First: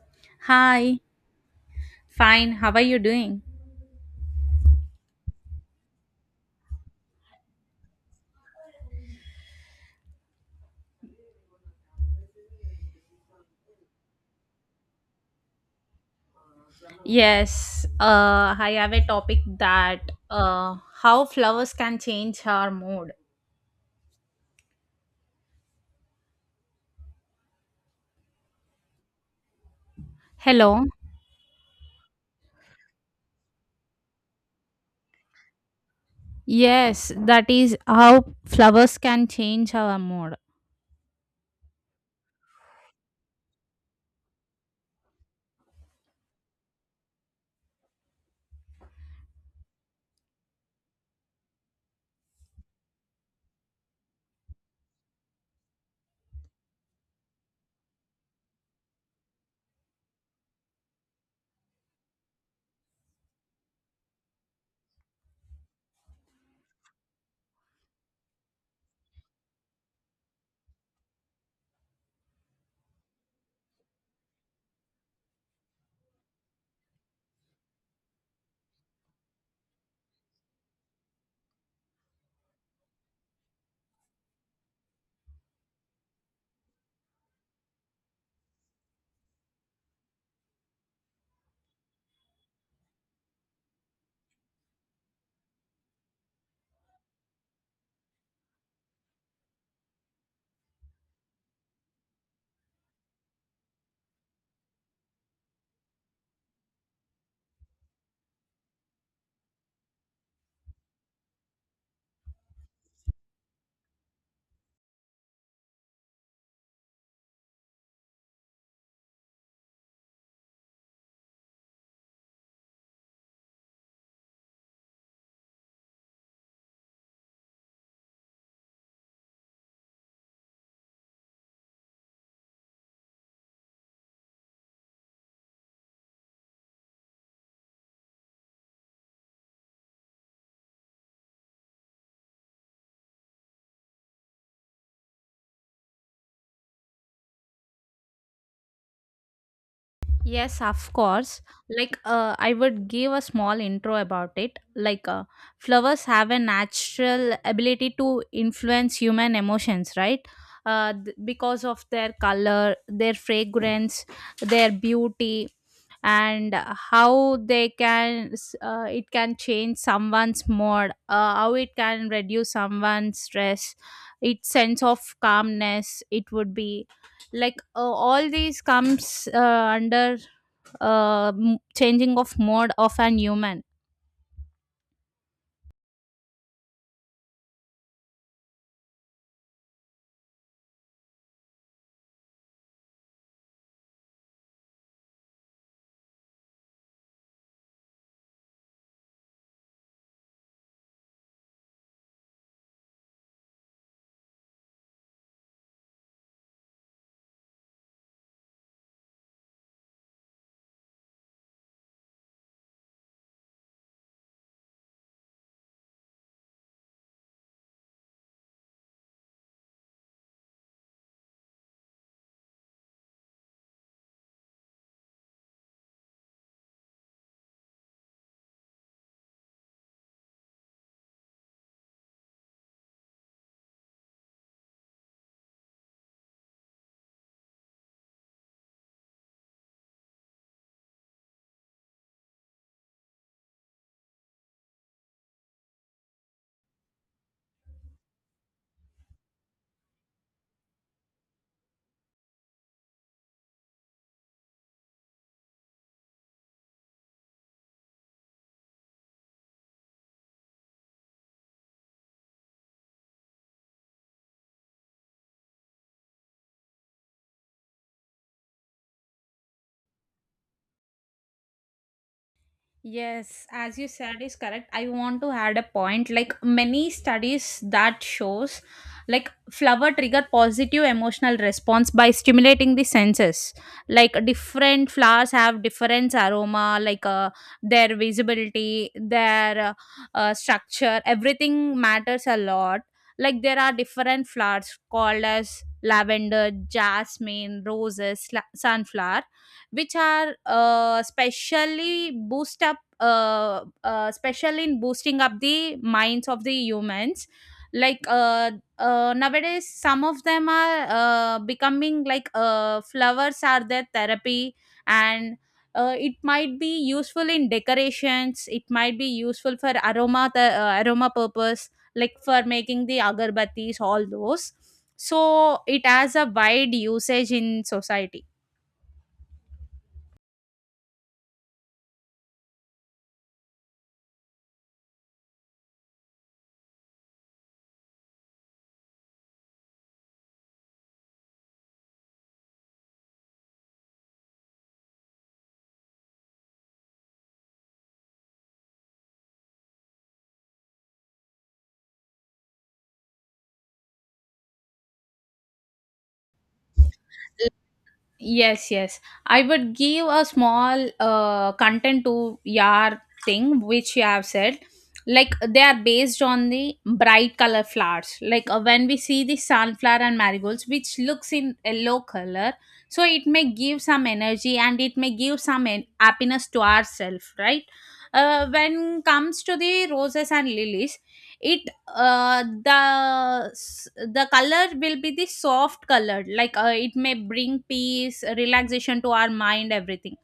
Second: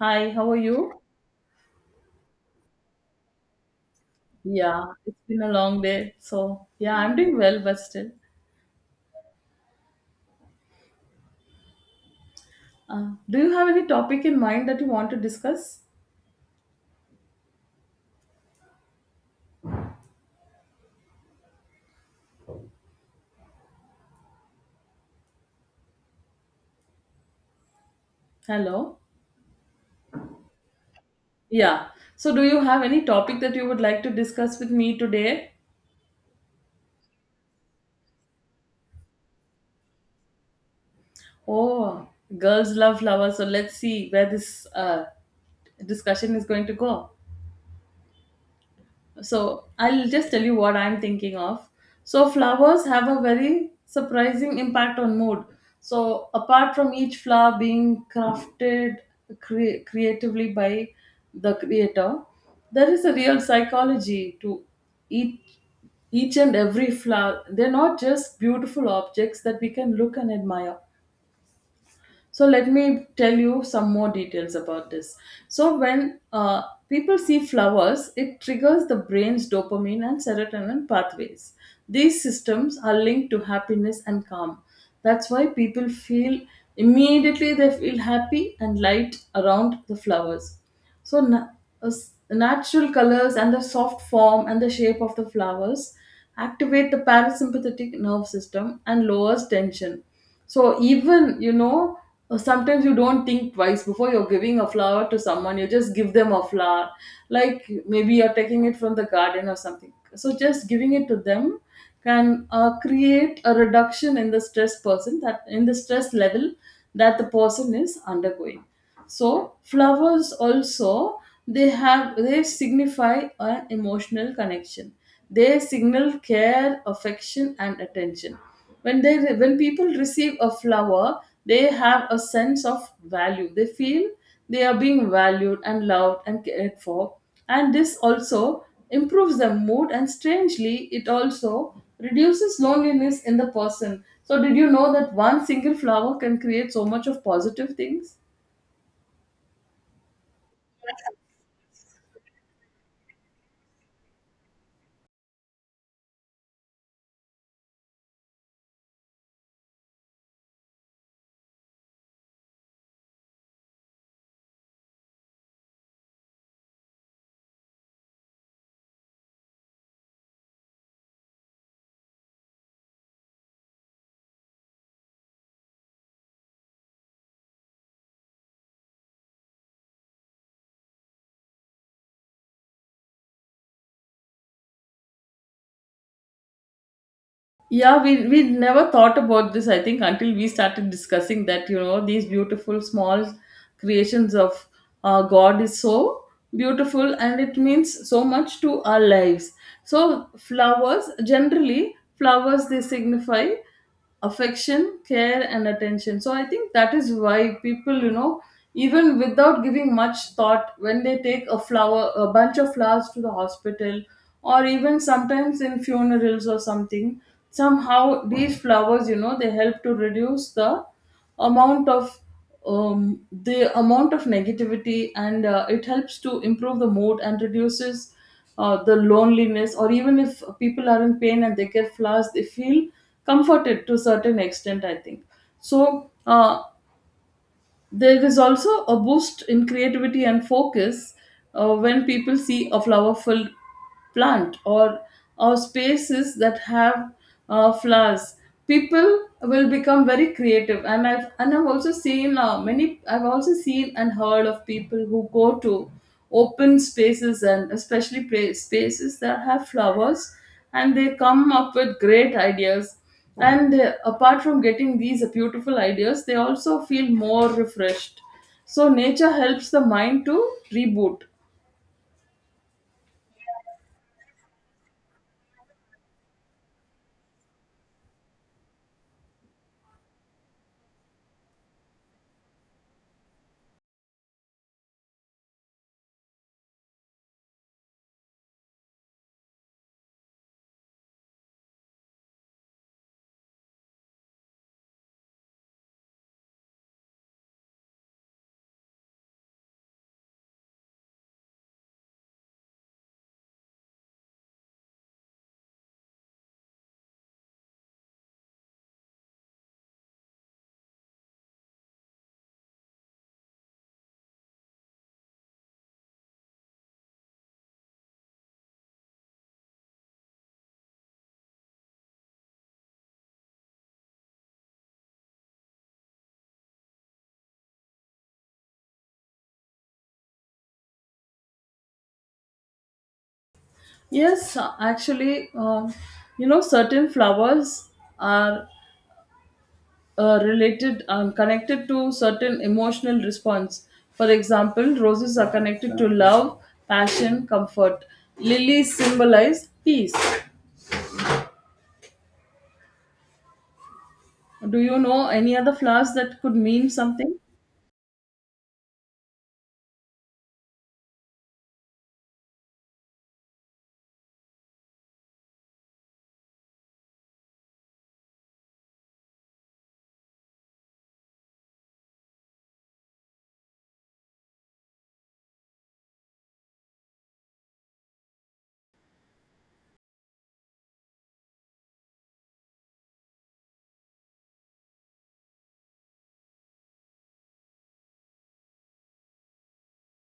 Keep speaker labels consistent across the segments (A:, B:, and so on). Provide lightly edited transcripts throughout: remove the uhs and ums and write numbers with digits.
A: Hi, how are
B: Hi,
A: you?
B: fine. How are you doing?
A: Yeah, it's been a long day. So, yeah, I'm doing well, but still. Do you have any topic in mind that you want to discuss?
B: Yes, I have a topic that uh, how flowers can change our mood.
A: Hello?
B: Hello.
A: Yeah. So, do you have any topic that you would like to discuss with me today?
B: Yes, that is how flowers can change our mood.
A: Oh, girls love flowers. So, let's see where this discussion is going to go. So I'll just tell you what I'm thinking of. So flowers have a very surprising impact on mood. So apart from each flower being crafted creatively by the creator, there is a real psychology to each each and every flower. They're not just beautiful objects that we can look and admire. So let me tell you some more details about this. So when people see flowers, it triggers the brain's dopamine and serotonin pathways. These systems are linked to happiness and calm. That's why people feel immediately they feel happy and light around the flowers. So, natural colors and the soft form and the shape of the flowers activate the parasympathetic nerve system and lowers tension. So, even, sometimes you don't think twice before you're giving a flower to someone, you just give them a flower, like maybe you're taking it from the garden or something. So, just giving it to them can create a reduction in the stress person, that in the stress level that the person is undergoing. So flowers also, they signify an emotional connection. They signal care, affection, and attention. When people receive a flower, they have a sense of value. They feel they are being valued and loved and cared for. And this also improves their mood, and strangely it also reduces loneliness in the person. So did you know that one single flower can create so much of positive things?
B: Yes, of course. Like, I would give a small intro about it. Like, flowers have a natural ability to influence human emotions, right? Because of their color, their fragrance, their beauty, and how they can, it can change someone's mood, how it can reduce someone's stress, its sense of calmness. It would be like all these comes under changing of mode of an human.
A: Yeah, we never thought about this, I think, until we started discussing that. These beautiful small creations of God is so beautiful, and it means so much to our lives. So flowers, generally, flowers they signify affection, care, and attention. So I think that is why people, even without giving much thought, when they take a bunch of flowers to the hospital, or even sometimes in funerals or something, somehow these flowers, they help to reduce the amount of negativity. And it helps to improve the mood and reduces the loneliness. Or even if people are in pain and they get flowers, they feel comforted to a certain extent, I think. So there is also a boost in creativity and focus when people see a flower filled plant, or spaces that have flowers. People will become very creative, and I've also seen many. I've also seen and heard of people who go to open spaces, and especially spaces that have flowers, and they come up with great ideas. And apart from getting these beautiful ideas, they also feel more refreshed. So nature helps the mind to reboot.
B: Yes, as you said is correct. I want to add a point like many studies that shows like flower trigger positive emotional response by stimulating the senses. Like different flowers have different aroma like their visibility, their structure, everything matters a lot. Like there are different flowers called as lavender, jasmine, roses, sunflower which are specially boost up special in boosting up the minds of the humans like nowadays some of them are becoming like flowers are their therapy and it might be useful in decorations, it might be useful for aroma, the aroma purpose like for making the agarbattis all those. So it has a wide usage in society.
A: Yes, actually, certain flowers are related and connected to certain emotional response. For example, roses are connected to love, passion, comfort. Lilies symbolize peace. Do you know any other flowers that could mean something?
B: Yes, yes, I would give a small content to your thing which you have said. Like they are based on the bright color flowers like when we see the sunflower and marigolds which looks in yellow color, so it may give some energy and it may give some happiness to ourselves, right? When comes to the roses and lilies, it the the color will be the soft color like it may bring peace, relaxation to our mind, everything.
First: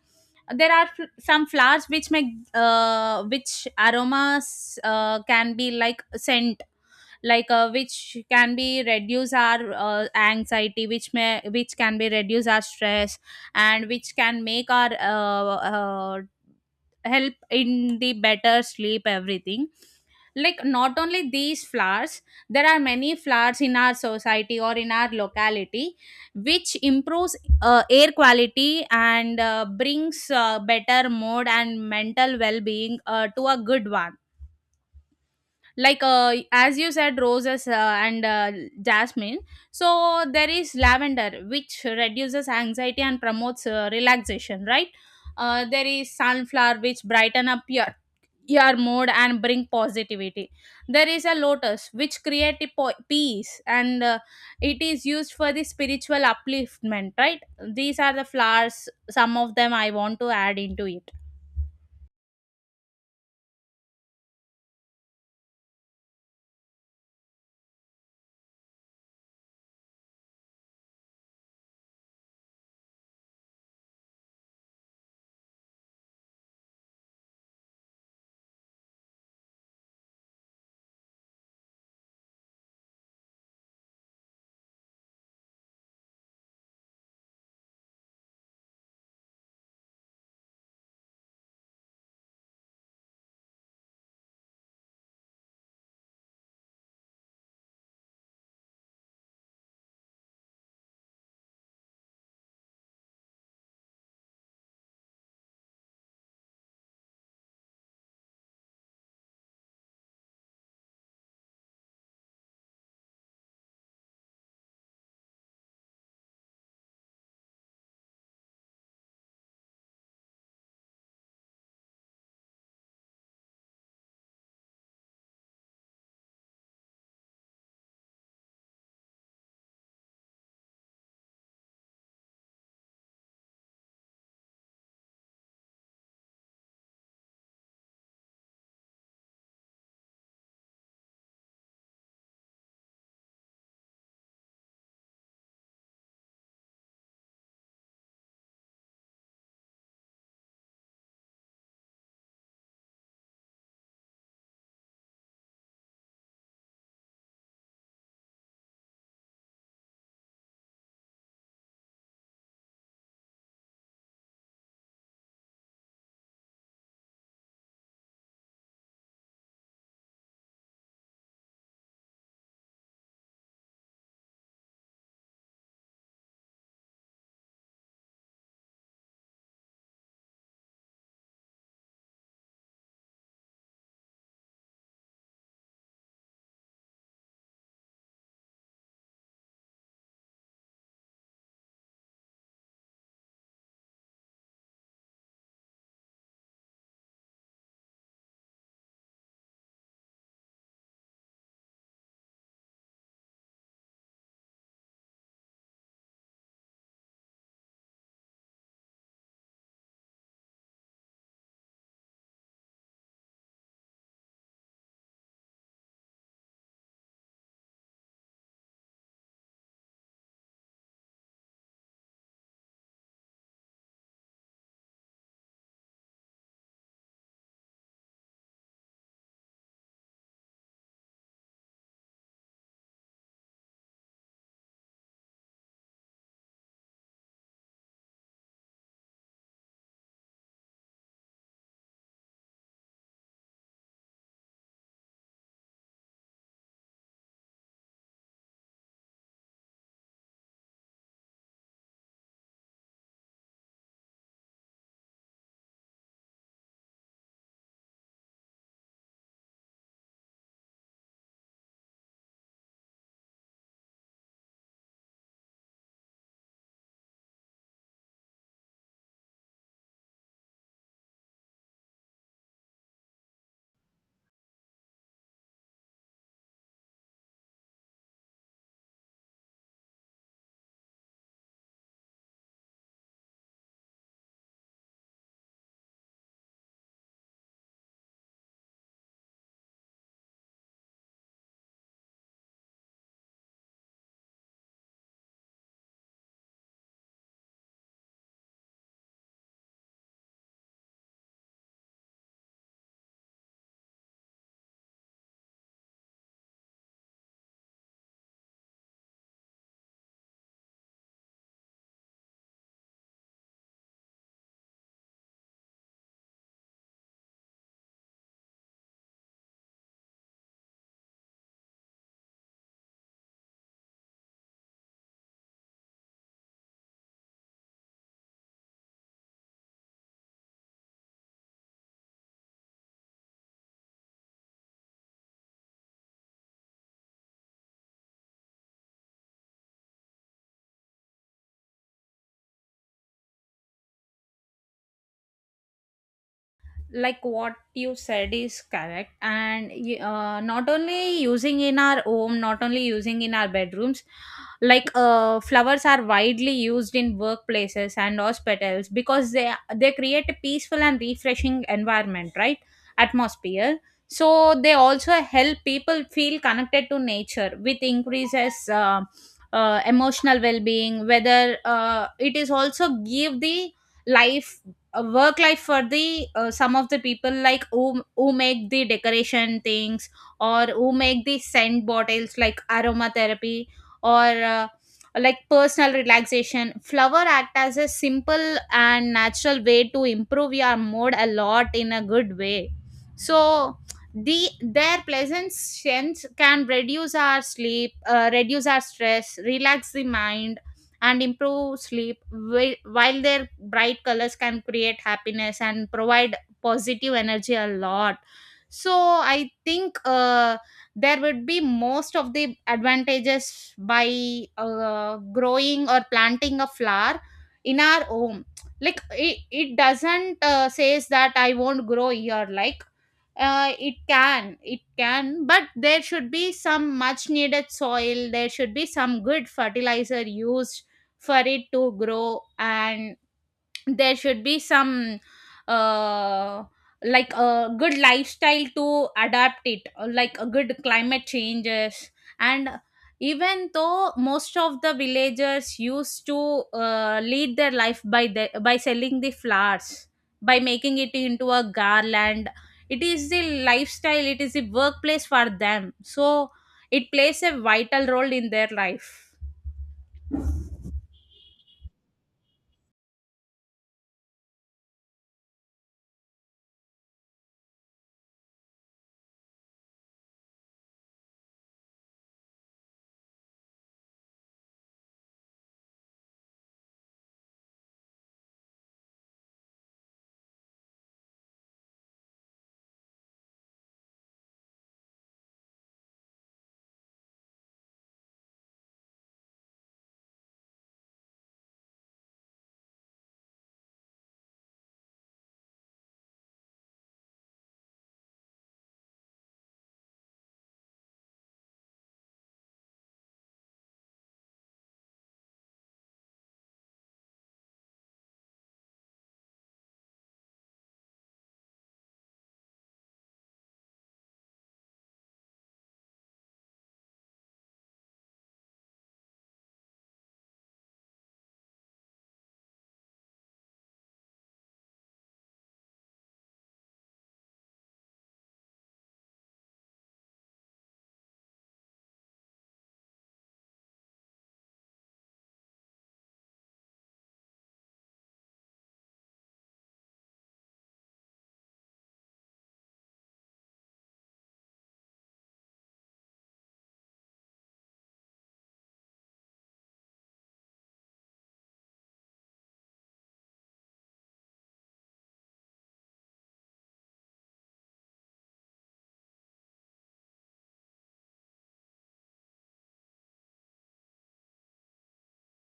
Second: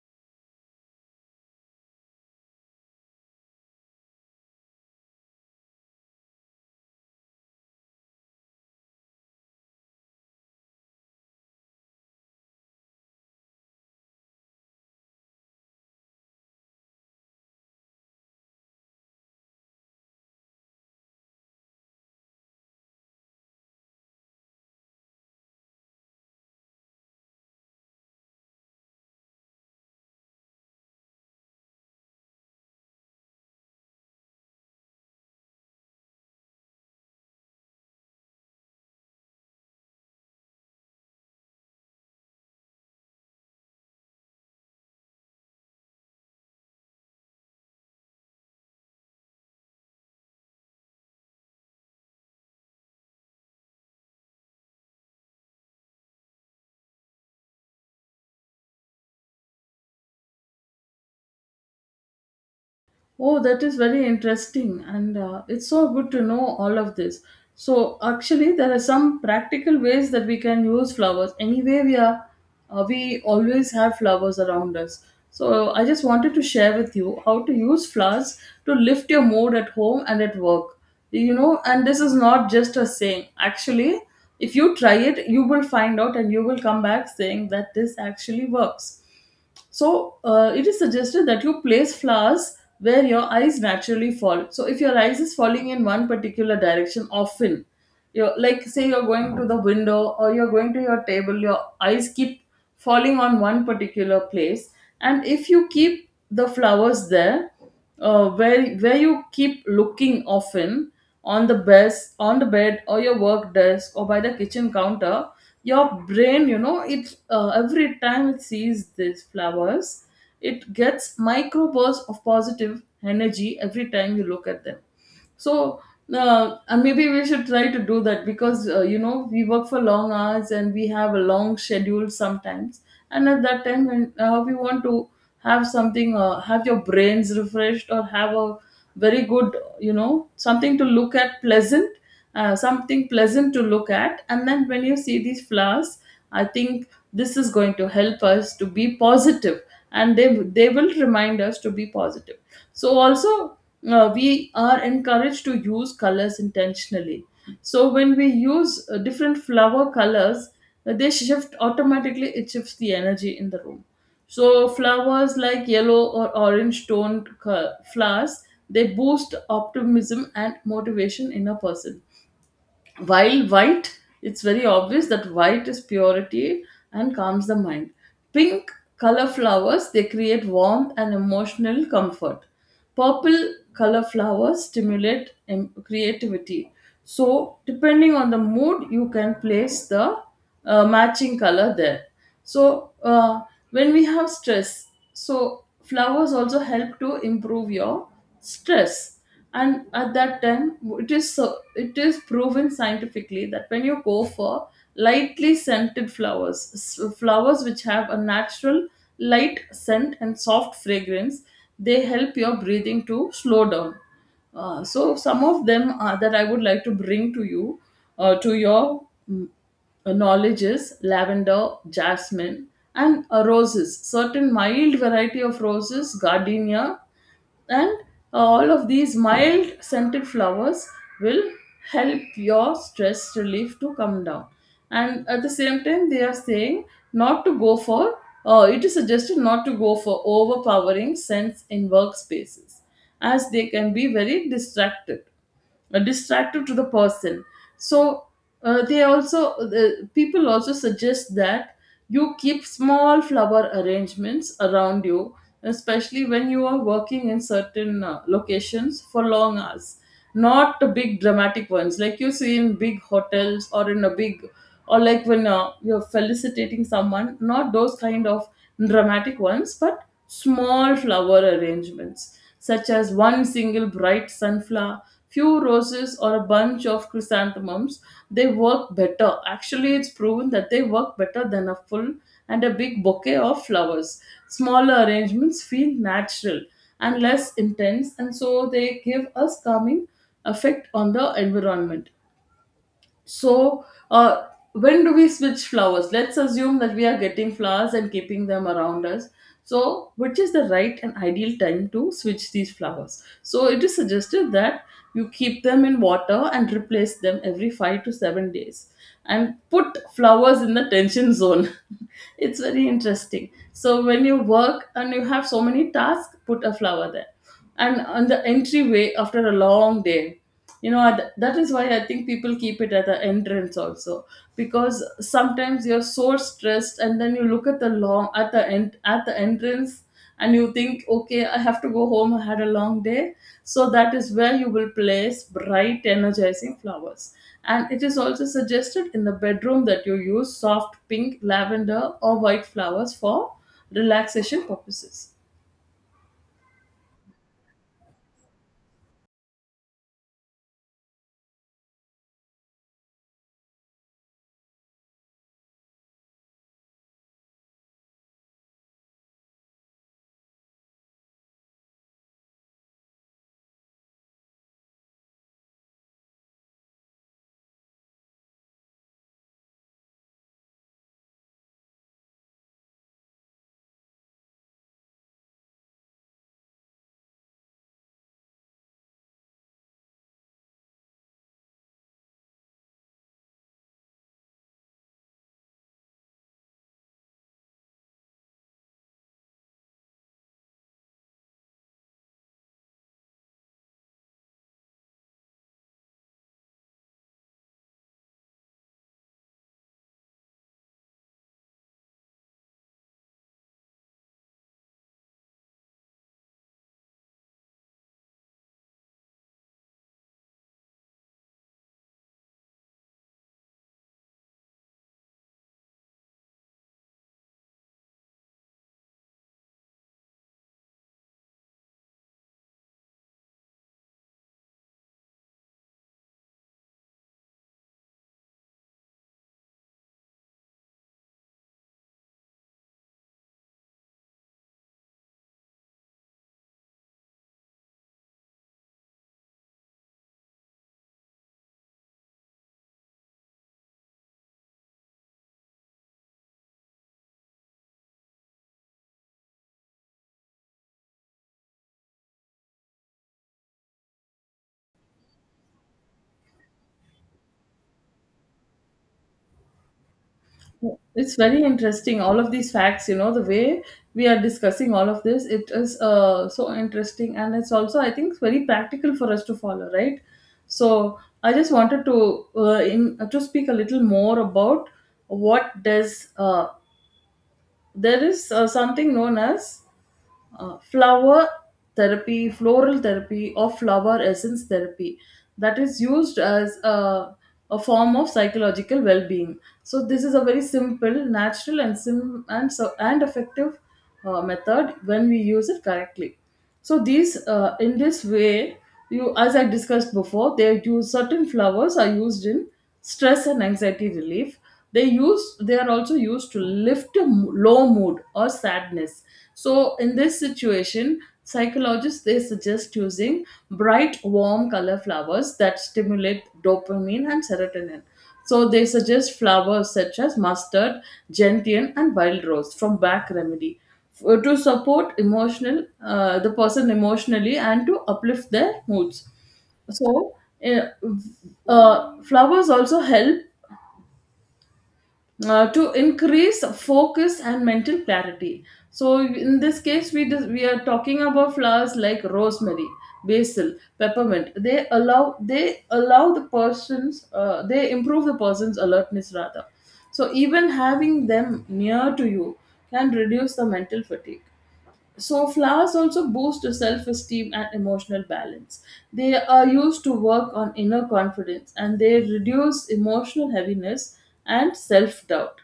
B: There are some flowers which make which aromas can be like scent, like which can be reduce our anxiety, which may which can be reduce our stress, and which can make our help in the better sleep, everything. Like not only these flowers, there are many flowers in our society or in our locality which improves air quality and brings better mood and mental well-being to a good one. Like as you said roses and jasmine, so there is lavender which reduces anxiety and promotes relaxation, right? There is sunflower which brighten up your mood and bring positivity. There is a lotus which create a peace and it is used for the spiritual upliftment, right? These are the flowers, some of them I want to add into it.
A: Oh, that is very interesting, and it's so good to know all of this. So, actually, there are some practical ways that we can use flowers. Anyway, we are, we always have flowers around us. So, I just wanted to share with you how to use flowers to lift your mood at home and at work. You know, and this is not just a saying. Actually, if you try it, you will find out, and you will come back saying that this actually works. So it is suggested that you place flowers where your eyes naturally fall. So if your eyes is falling in one particular direction often, like, say you're going to the window or you're going to your table, your eyes keep falling on one particular place. And if you keep the flowers there, where you keep looking often, on the bed or your work desk or by the kitchen counter, your brain, it, every time it sees these flowers, it gets microbursts of positive energy every time you look at them. So and maybe we should try to do that, because we work for long hours and we have a long schedule sometimes. And at that time, when we want to have your brains refreshed, or have a very good, something to look at pleasant, something pleasant to look at, and then when you see these flowers, I think this is going to help us to be positive, and they will remind us to be positive. So also, we are encouraged to use colors intentionally. So when we use different flower colors, they shift automatically. It shifts the energy in the room. So flowers like yellow or orange toned flowers, they boost optimism and motivation in a person. While white, it's very obvious that white is purity and calms the mind. Pink color flowers, they create warmth and emotional comfort. Purple color flowers stimulate creativity. So depending on the mood, you can place the matching color there. So when we have stress, so flowers also help to improve your stress. And at that time, it is proven scientifically that when you go for lightly scented flowers, flowers which have a natural light scent and soft fragrance, they help your breathing to slow down. So some of them are that I would like to bring to you, to your knowledges: lavender, jasmine, and roses. Certain mild variety of roses, gardenia, and all of these mild scented flowers will help your stress relief to come down. And at the same time, they are saying not to go for. It is suggested not to go for overpowering scents in workspaces, as they can be very distracted distractive to the person. So the people also suggest that you keep small flower arrangements around you, especially when you are working in certain locations for long hours. Not the big dramatic ones, like you see in big hotels or in a big or like when you're felicitating someone, not those kind of dramatic ones, but small flower arrangements, such as one single bright sunflower, few roses, or a bunch of chrysanthemums, they work better. Actually, it's proven that they work better than a full and a big bouquet of flowers. Smaller arrangements feel natural and less intense, and so they give us calming effect on the environment. So, uh, when do we switch flowers? Let's assume that we are getting flowers and keeping them around us. So, which is the right and ideal time to switch these flowers? So, it is suggested that you keep them in water and replace them every 5 to 7 days, and put flowers in the tension zone. It's very interesting. So, when you work and you have so many tasks, put a flower there. And on the entryway after a long day, that is why I think people keep it at the entrance also, because sometimes you're so stressed, and then you look at the end at the entrance, and you think, "Okay, I have to go home, I had a long day." So that is where you will place bright energizing flowers. And it is also suggested in the bedroom that you use soft pink, lavender, or white flowers for relaxation purposes.
B: Like what you said is correct, and not only using in our home, not only using in our bedrooms, like flowers are widely used in workplaces and hospitals because they create a peaceful and refreshing environment, right? Atmosphere. So they also help people feel connected to nature, which increases emotional well-being, whether it is also give the life, a work life for the some of the people like who make the decoration things or who make the scent bottles like aromatherapy or uh, like personal relaxation, flower act as a simple and natural way to improve your mood a lot in a good way. So the their pleasant scents can reduce our sleep, reduce our stress, relax the mind, and improve sleep, while their bright colors can create happiness and provide positive energy a lot. So I think there would be most of the advantages by growing or planting a flower in our home. Like it doesn't says that I won't grow here. Like it can, it can, but there should be some much needed soil, there should be some good fertilizer used for it to grow, and there should be some uh like a good lifestyle to adapt it, like a good climate changes. And even though most of the villagers used to lead their life by the, by selling the flowers, by making it into a garland, it is the lifestyle, it is the workplace for them, so it plays a vital role in their life.
A: It's very interesting, all of these facts. The way we are discussing all of this, it is so interesting, and it's also, I think, very practical for us to follow, right? So, I just wanted to in to speak a little more about what does there is something known as flower therapy, floral therapy, or flower essence therapy, that is used as a form of psychological well being. So, this is a very simple, natural, and, sim- and, so- and effective method when we use it correctly. So these in this way, you, as I discussed before, they use — certain flowers are used in stress and anxiety relief. They are also used to lift a low mood or sadness. So in this situation, psychologists, they suggest using bright, warm color flowers that stimulate dopamine and serotonin. So they suggest flowers such as mustard, gentian, and wild rose from back remedy to support emotional the person emotionally and to uplift their moods. So uh, flowers also help to increase focus and mental clarity. So in this case we are talking about flowers like rosemary, basil, peppermint. They allow the person's they improve the person's alertness rather. So even having them near to you can reduce the mental fatigue. So flowers also boost self-esteem and emotional balance. They are used to work on inner confidence and they reduce emotional heaviness and self-doubt.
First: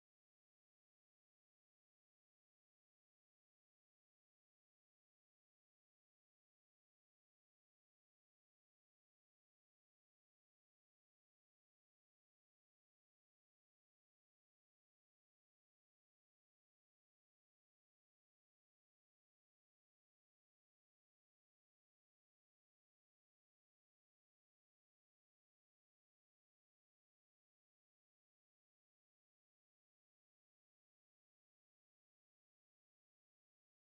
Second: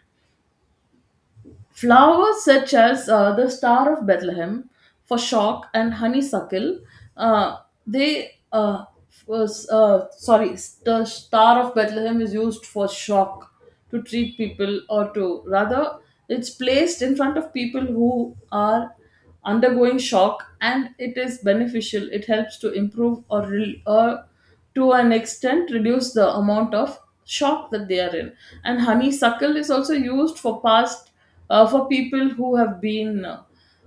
A: Flowers such as the Star of Bethlehem, Foshock, and uh, they uh, sorry, the Star of Bethlehem is used for shock to treat people, or to rather, it's placed in front of people who are undergoing shock, and it is beneficial. It helps to improve or to an extent reduce the amount of shock that they are in. And honeysuckle is also used for past for people who have been uh,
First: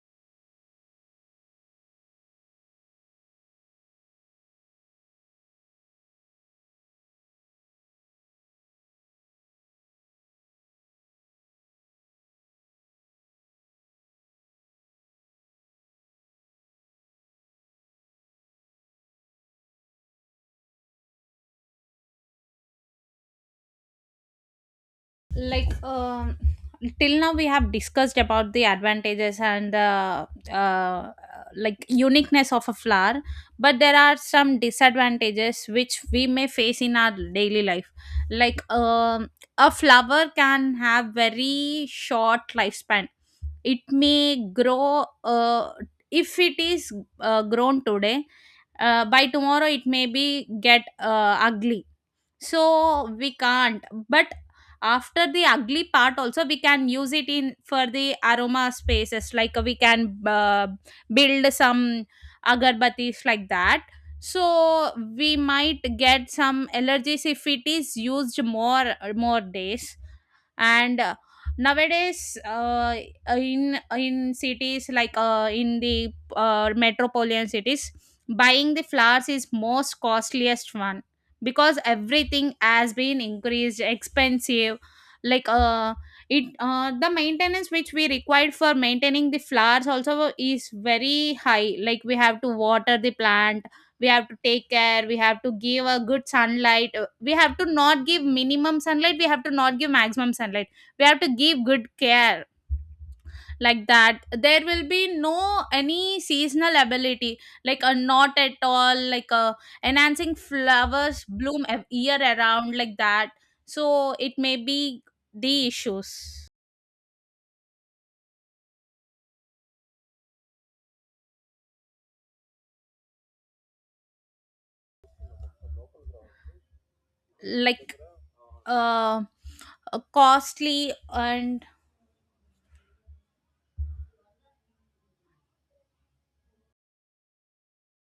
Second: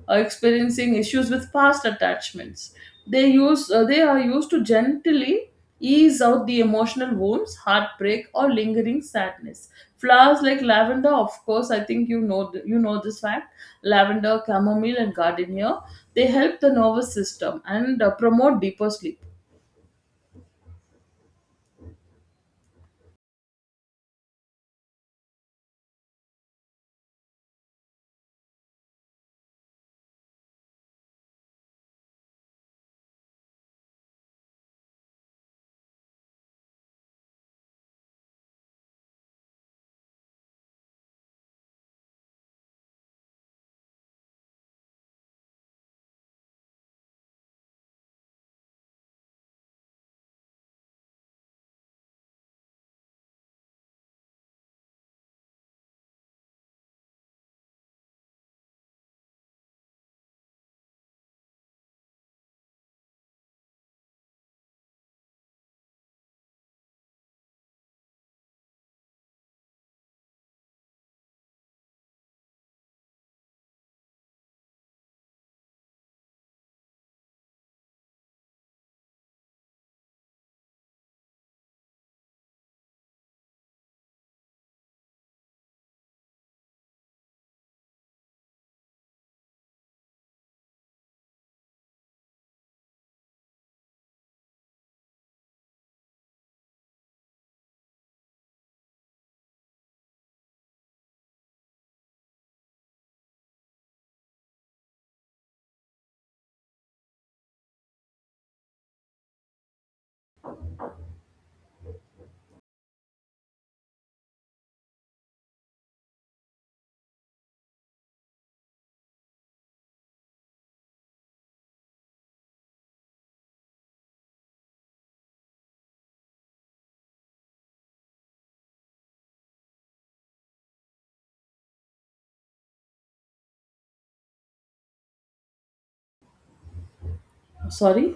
A: uh, experiencing issues with past attachments. They are used to gently ease out the emotional wounds, heartbreak, or lingering sadness. Flowers like lavender, of course, I think you know this fact. Lavender, chamomile, and gardenia, they help the nervous system and promote deeper sleep.
B: Like till now we have discussed about the advantages and the like uniqueness of a flower, but there are some disadvantages which we may face in our daily life. Like a flower can have very short lifespan. It may grow if it is grown today, by tomorrow it may be get ugly. So we can't, but after the ugly part also we can use it in for the aroma spaces, like we can build some agarbattis like that. So we might get some allergies if it is used more more days. And nowadays in cities like in the metropolitan cities, buying the flowers is most costliest one, because everything has been increased expensive. Like it the maintenance which we required for maintaining the flowers also is very high. Like we have to water the plant, we have to take care, we have to give a good sunlight, we have to not give minimum sunlight, we have to not give maximum sunlight, we have to give good care. Like that there will be no any seasonal ability, like a not at all like a enhancing flowers bloom year around, like that. So it may be the issues, like uh, costly and
A: Sorry.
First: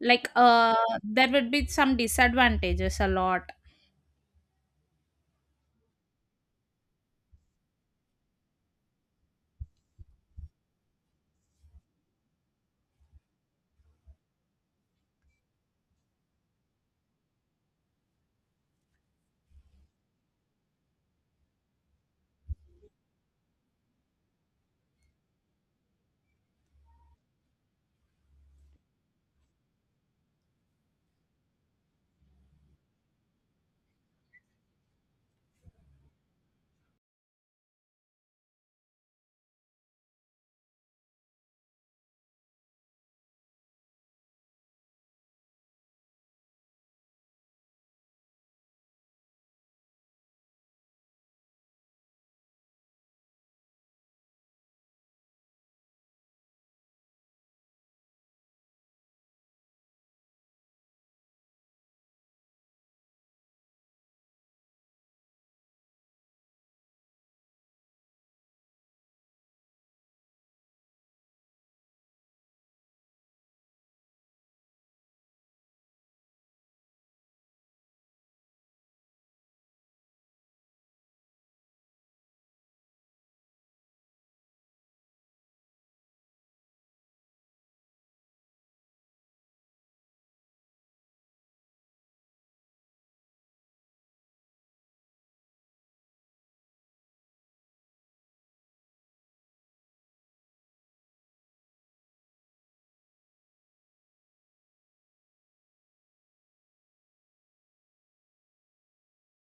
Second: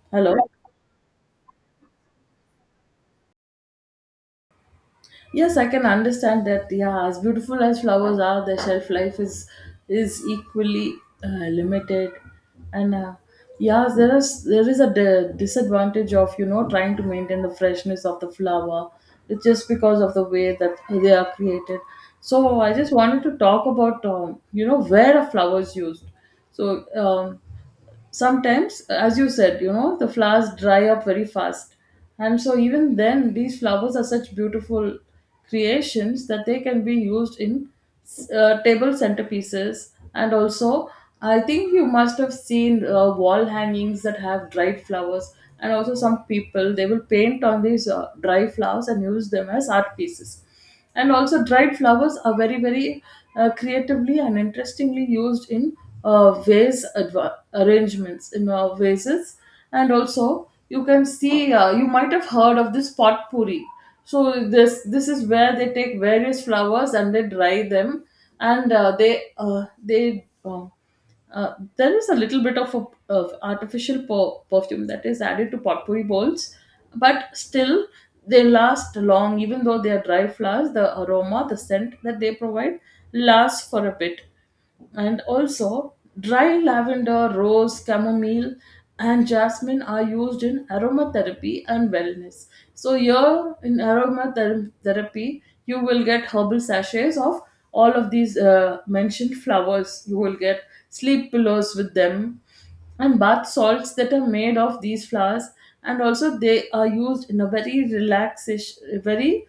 B: like
A: Hello.
B: there would be some disadvantages a lot.
A: Yes, I can understand that. Yeah, as beautiful as flowers are, their shelf life is equally limited, and yes, there is a disadvantage of, you know, trying to maintain the freshness of the flower. It's just because of the way that they are created. So I just wanted to talk about you know, where a flower is used. So sometimes, as you said, you know, the flowers dry up very fast, and so even then, these flowers are such beautiful creations that they can be used in table centerpieces, and also I think you must have seen wall hangings that have dried flowers. And also some people, they will paint on these dry flowers and use them as art pieces. And also dried flowers are very, very creatively and interestingly used in arrangements in vases. And also you can see, you might have heard of this potpourri. So this is where they take various flowers and they dry them, and they there is a little bit of artificial perfume that is added to potpourri bowls, but still they last long, even though they are dry flowers. The aroma, the scent that they provide lasts for a bit. And also dry lavender, rose, chamomile, and jasmine are used in aromatherapy and wellness. So here in aromatherapy, you will get herbal sachets of all of these mentioned flowers. You will get sleep pillows with them and bath salts that are made of these flowers. And also they are used in a very relaxation, very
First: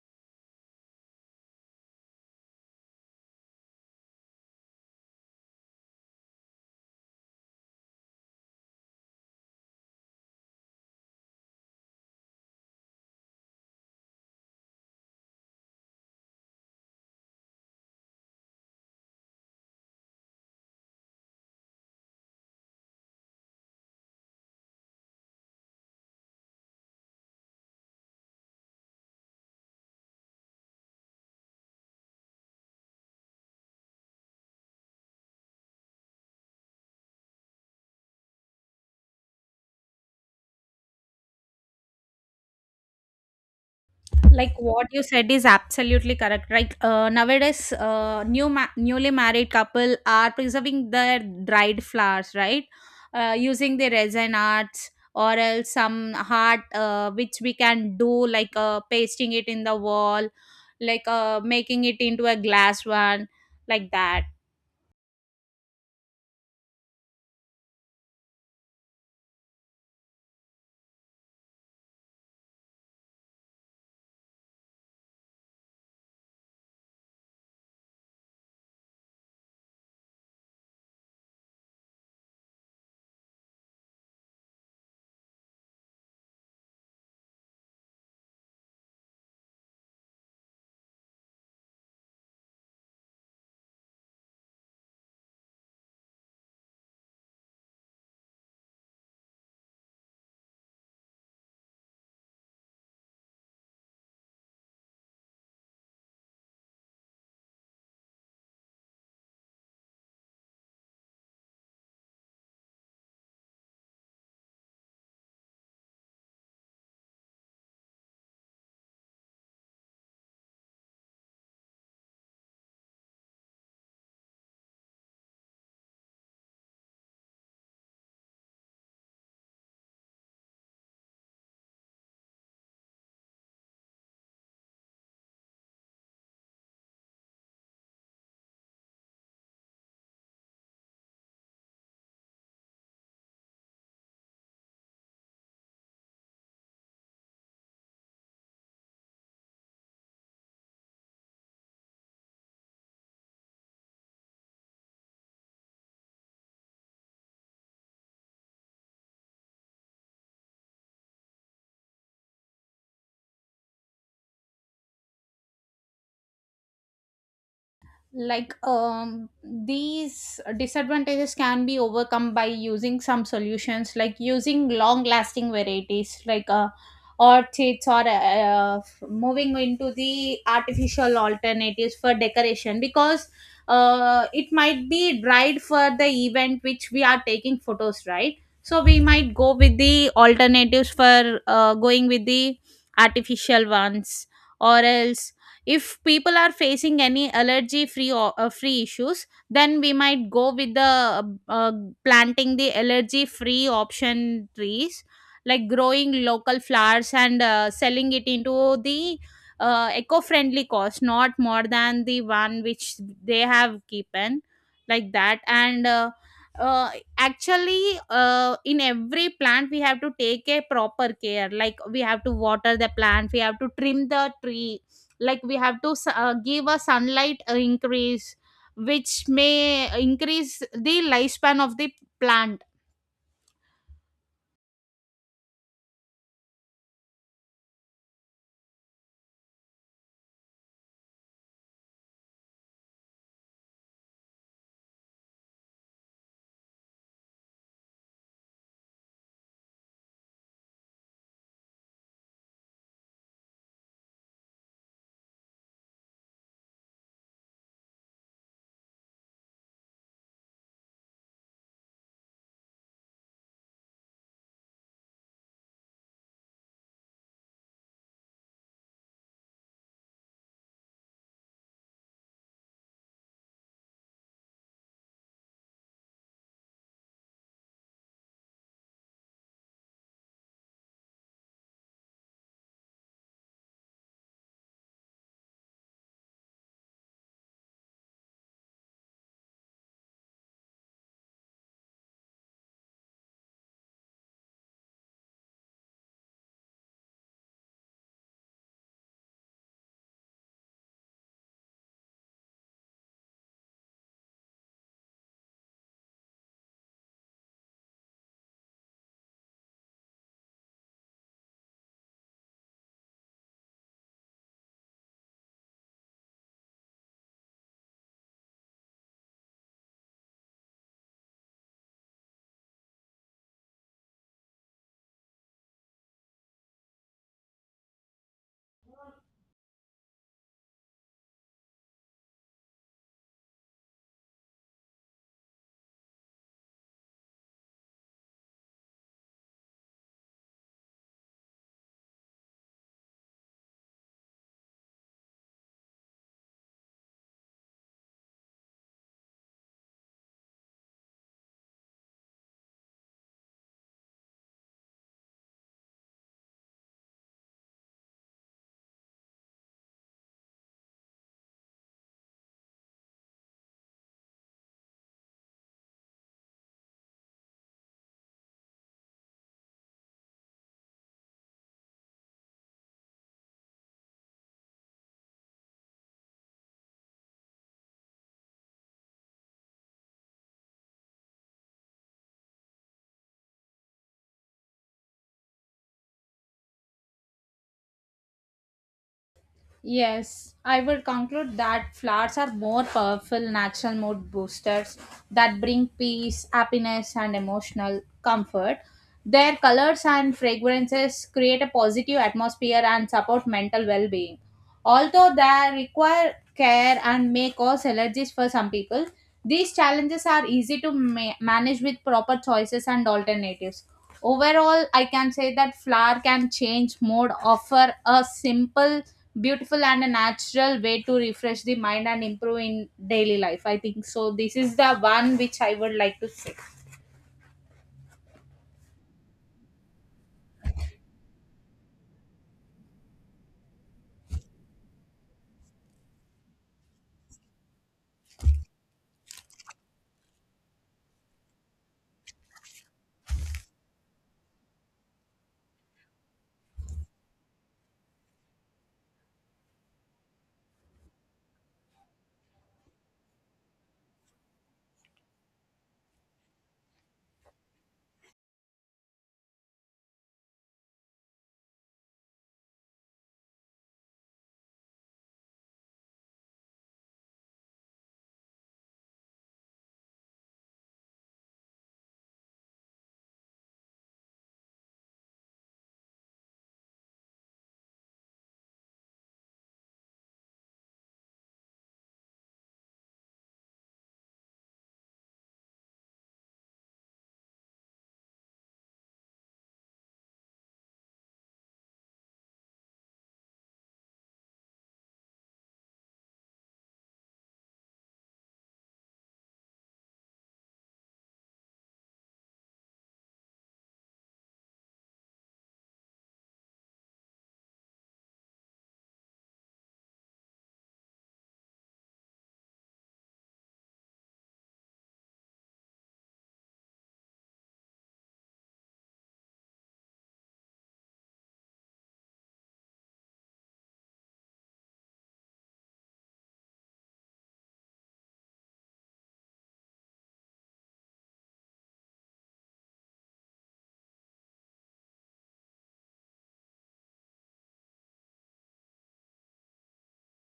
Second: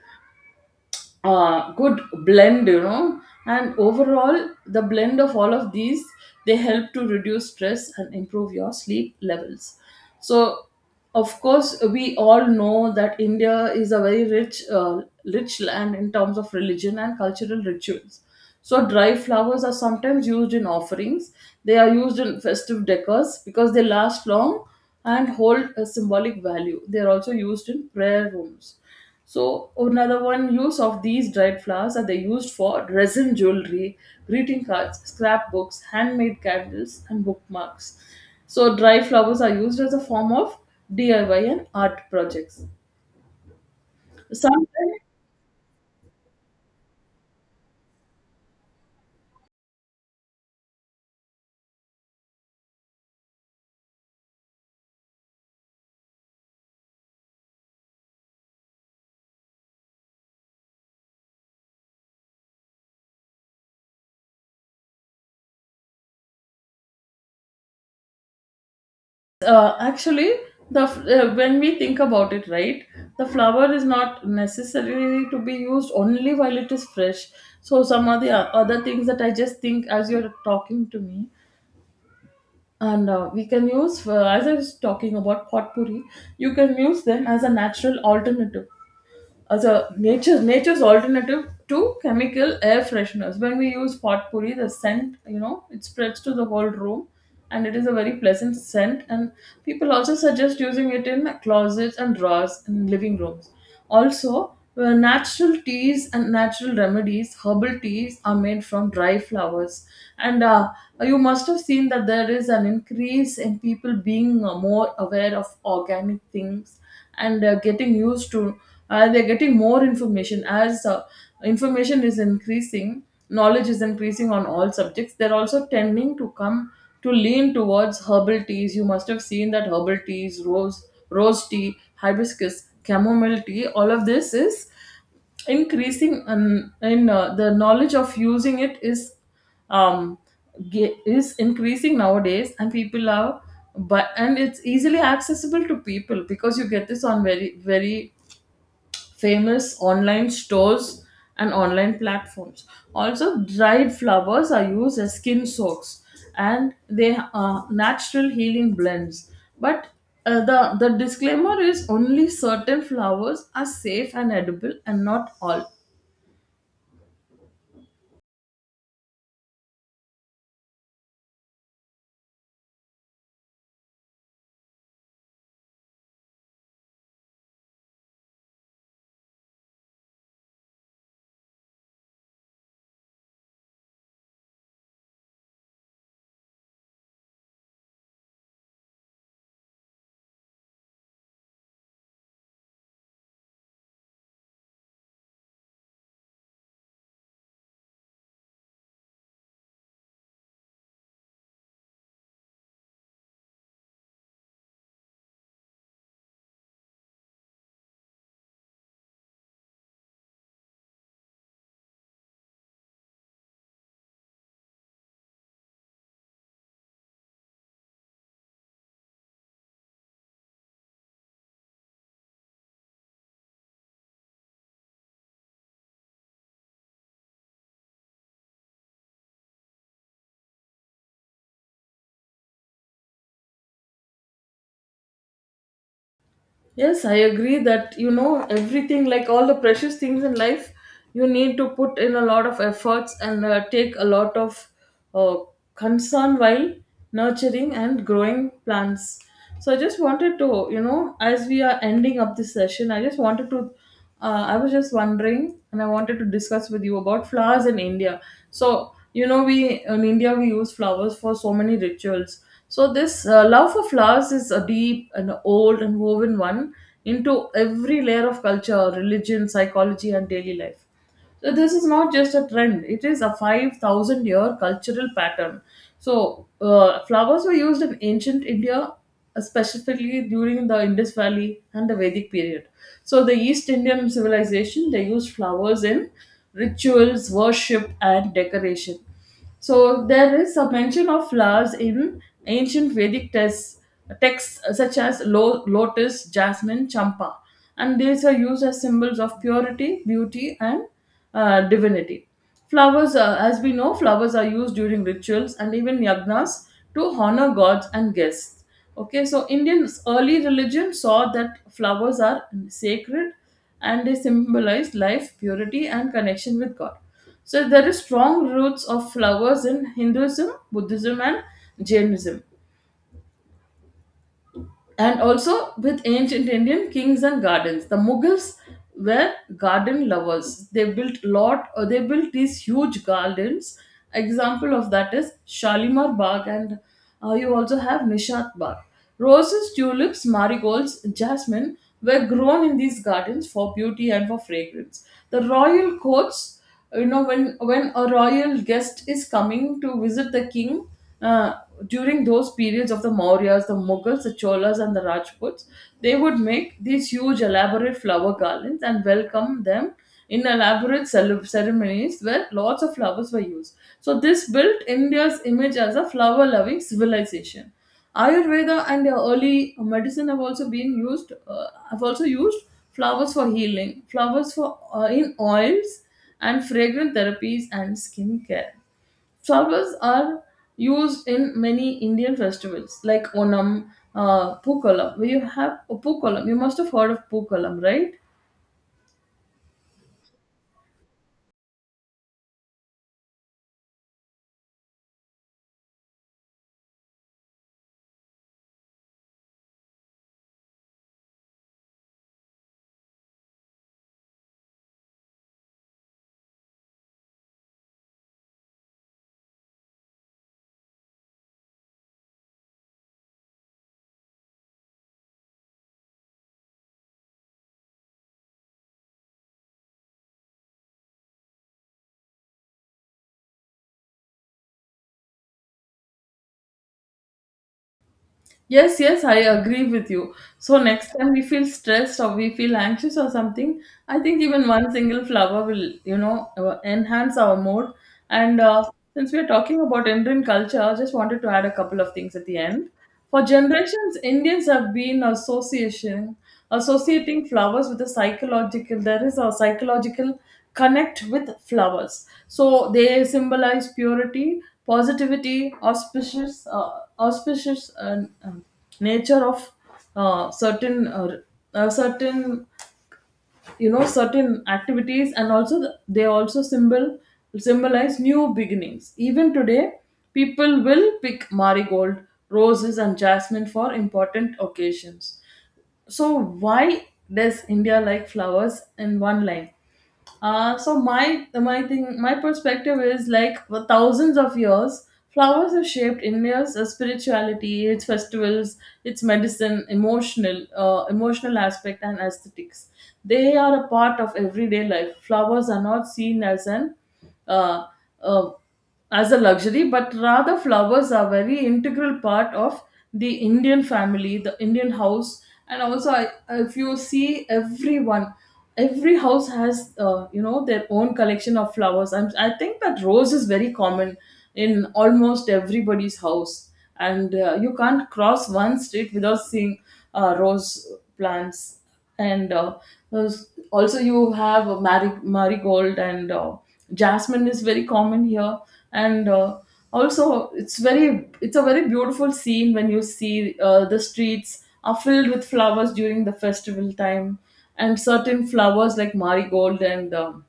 A: good blend, you know. And overall, the blend of all of these, they help to reduce stress and improve your sleep levels. So, of course, we all know that India is a very rich, rich land in terms of religion and cultural rituals. So, dry flowers are sometimes used in offerings. They are used in festive decors because they last long and hold a symbolic value. They are also used in prayer rooms. So another one use of these dried flowers are they used for resin jewelry, greeting cards, scrapbooks, handmade candles, and bookmarks. So dry flowers are used as a form of DIY and art projects.
B: Like what
A: Sometimes,
B: you said is absolutely correct, right? Nowadays newly married couple are preserving their dried flowers, right? Using the resin arts, or else some art which we can do like pasting it in the wall, like making it into a glass one, like that.
A: actually, when we think about it, right, the flower is not necessarily to be used only while it is fresh. So some of the other things that I just think as you're talking to me, and we can use, as I was talking about potpourri, you can use them as a natural alternative, as a nature's alternative to chemical air fresheners. When we use potpourri, the scent, you know, it spreads to the whole room, and it is a very pleasant scent. And people also suggest using it in closets and drawers in living rooms. Also, natural teas and natural remedies, herbal teas are made from dry flowers, and you must have seen that there is an increase in people being more aware of organic things, and getting used to, they're getting more information. As information is increasing, knowledge is increasing on all subjects, they're also tending to come to lean towards herbal teas. You must have seen that herbal teas, rose tea, hibiscus, chamomile tea, all of this is increasing in the knowledge of using it is um, is increasing nowadays. And people are, but, and it's easily accessible to people because you get this on very, very famous online stores and online platforms. Also dried flowers are used as skin soaks, and they are natural healing blends. But the disclaimer is only certain flowers are safe and edible, and not all.
B: Like these disadvantages can be overcome by using some solutions, like using long lasting varieties like orchids, or moving into the artificial alternatives for decoration, because it might be dried for the event which we are taking photos, right? So we might go with the alternatives for going with the artificial ones, or else if people are facing any allergy free or free issues, then we might go with the uh, uh, planting the allergy free option trees, like growing local flowers and selling it into the eco-friendly cost not more than the one which they have given, like that. And uh, actually in every plant we have to take a proper care, like we have to water the plant, we have to trim the tree, like we have to give a sunlight increase which may increase the lifespan of the plant.
A: Yes, I agree that, you know, everything, like all the precious things in life, you need to put in a lot of efforts and take a lot of uh, concern while nurturing and growing plants. So I just wanted to, you know, as we are ending up this session, I just wanted to, I was just wondering, and I wanted to discuss with you about flowers in India. So, you know, we in India, we use flowers for so many rituals. So, this love for flowers is a deep and old and woven one into every layer of culture, religion, psychology, and daily life. So this is not just a trend; it is a 5,000 year cultural pattern. So flowers were used in ancient India, specifically during the Indus Valley and the Vedic period. So the East Indian civilization, they used flowers in rituals, worship, and decoration. So there is a mention of flowers in ancient Vedic texts, texts such as lotus, jasmine, champa, and these are used as symbols of purity, beauty, and divinity. Flowers, as we know, flowers are used during rituals and even yagnas to honor gods and guests. Okay, so Indian's early religion saw that flowers are sacred and they symbolize life, purity, and connection with God. So there are strong roots of flowers in Hinduism, Buddhism, and Jainism, and also with ancient Indian kings and gardens. The Mughals were garden lovers. They built lot, or they built these huge gardens. Example of that is Shalimar Bagh, and you also have Nishat Bagh. Roses, tulips, marigolds, jasmine were grown in these gardens for beauty and for fragrance. The royal courts, you know, when a royal guest is coming to visit the king, uh, during those periods of the Mauryas, the Mughals, the Cholas, and the Rajputs, they would make these huge elaborate flower garlands and welcome them in elaborate ceremonies where lots of flowers were used. So this built India's image as a flower loving civilization. Ayurveda and early medicine have also been used. Have also used flowers for healing, flowers for in oils and fragrant therapies and skincare. Flowers are used in many Indian festivals like Onam, Pookalam. Where you have Pookalam, you must have heard of Pookalam, right?
B: Yes, I would conclude that flowers are more powerful natural mood boosters that bring peace, happiness, and emotional comfort. Their colors and fragrances create a positive atmosphere and support mental well being. Although they require care and may cause allergies for some people, these challenges are easy to manage with proper choices and alternatives. Overall, I can say that flower can change mode, offer a simple, beautiful, and a natural way to refresh the mind and improve in daily life. I think so. This is the one which I would like to say.
A: Yes, yes, I agree with you. So next time we feel stressed or we feel anxious or something, I think even one single flower will, you know, enhance our mood. And since we are talking about Indian culture, I just wanted to add a couple of things at the end. For generations, Indians have been association associating flowers with a psychological. There is a psychological connect with flowers. So they symbolize purity, positivity, auspicious, auspicious nature of uh, certain, uh, certain, you know, certain activities, and also the, they also symbolize new beginnings. Even today, people will pick marigold, roses, and jasmine for important occasions. So why does India like flowers in one line? So my thing, my perspective is like, for thousands of years, flowers have shaped India's spirituality, its festivals, its medicine, emotional emotional aspect, and aesthetics. They are a part of everyday life. Flowers are not seen as an uh, uh, as a luxury, but rather flowers are very integral part of the Indian family, the Indian house, and also I, if you see everyone, every house has, you know, their own collection of flowers. And I think that rose is very common in almost everybody's house, and you can't cross one street without seeing rose plants. And also you have marigold, and jasmine is very common here. And also it's very, it's a very beautiful scene when you see the streets are filled with flowers during the festival time. And certain flowers like marigold and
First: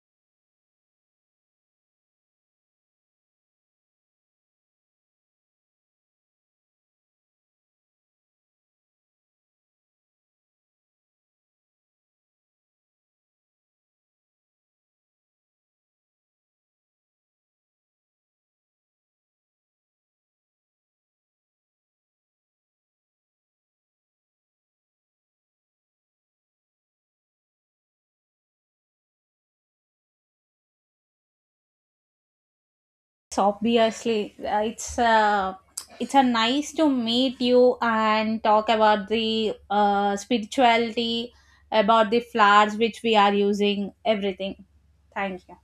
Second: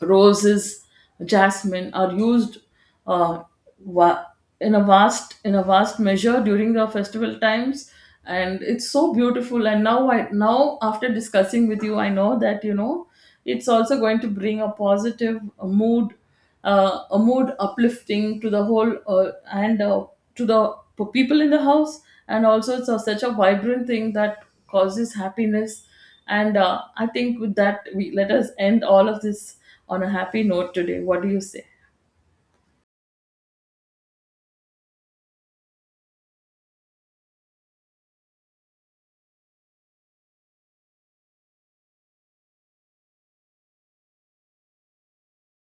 A: roses, jasmine are used uh, va- in a vast measure during the festival times, and it's so beautiful. And now I, now after discussing with you, I know that, you know, it's also going to bring a positive mood, a mood uplifting to the whole, and to the people in the house. And also it's a, such a vibrant thing that causes happiness. And I think with that, we, let us end all of this on a happy note today. What do you say?
B: It's obviously, it's a nice to meet you and talk about the spirituality, about the flowers which we are using, everything. Thank you.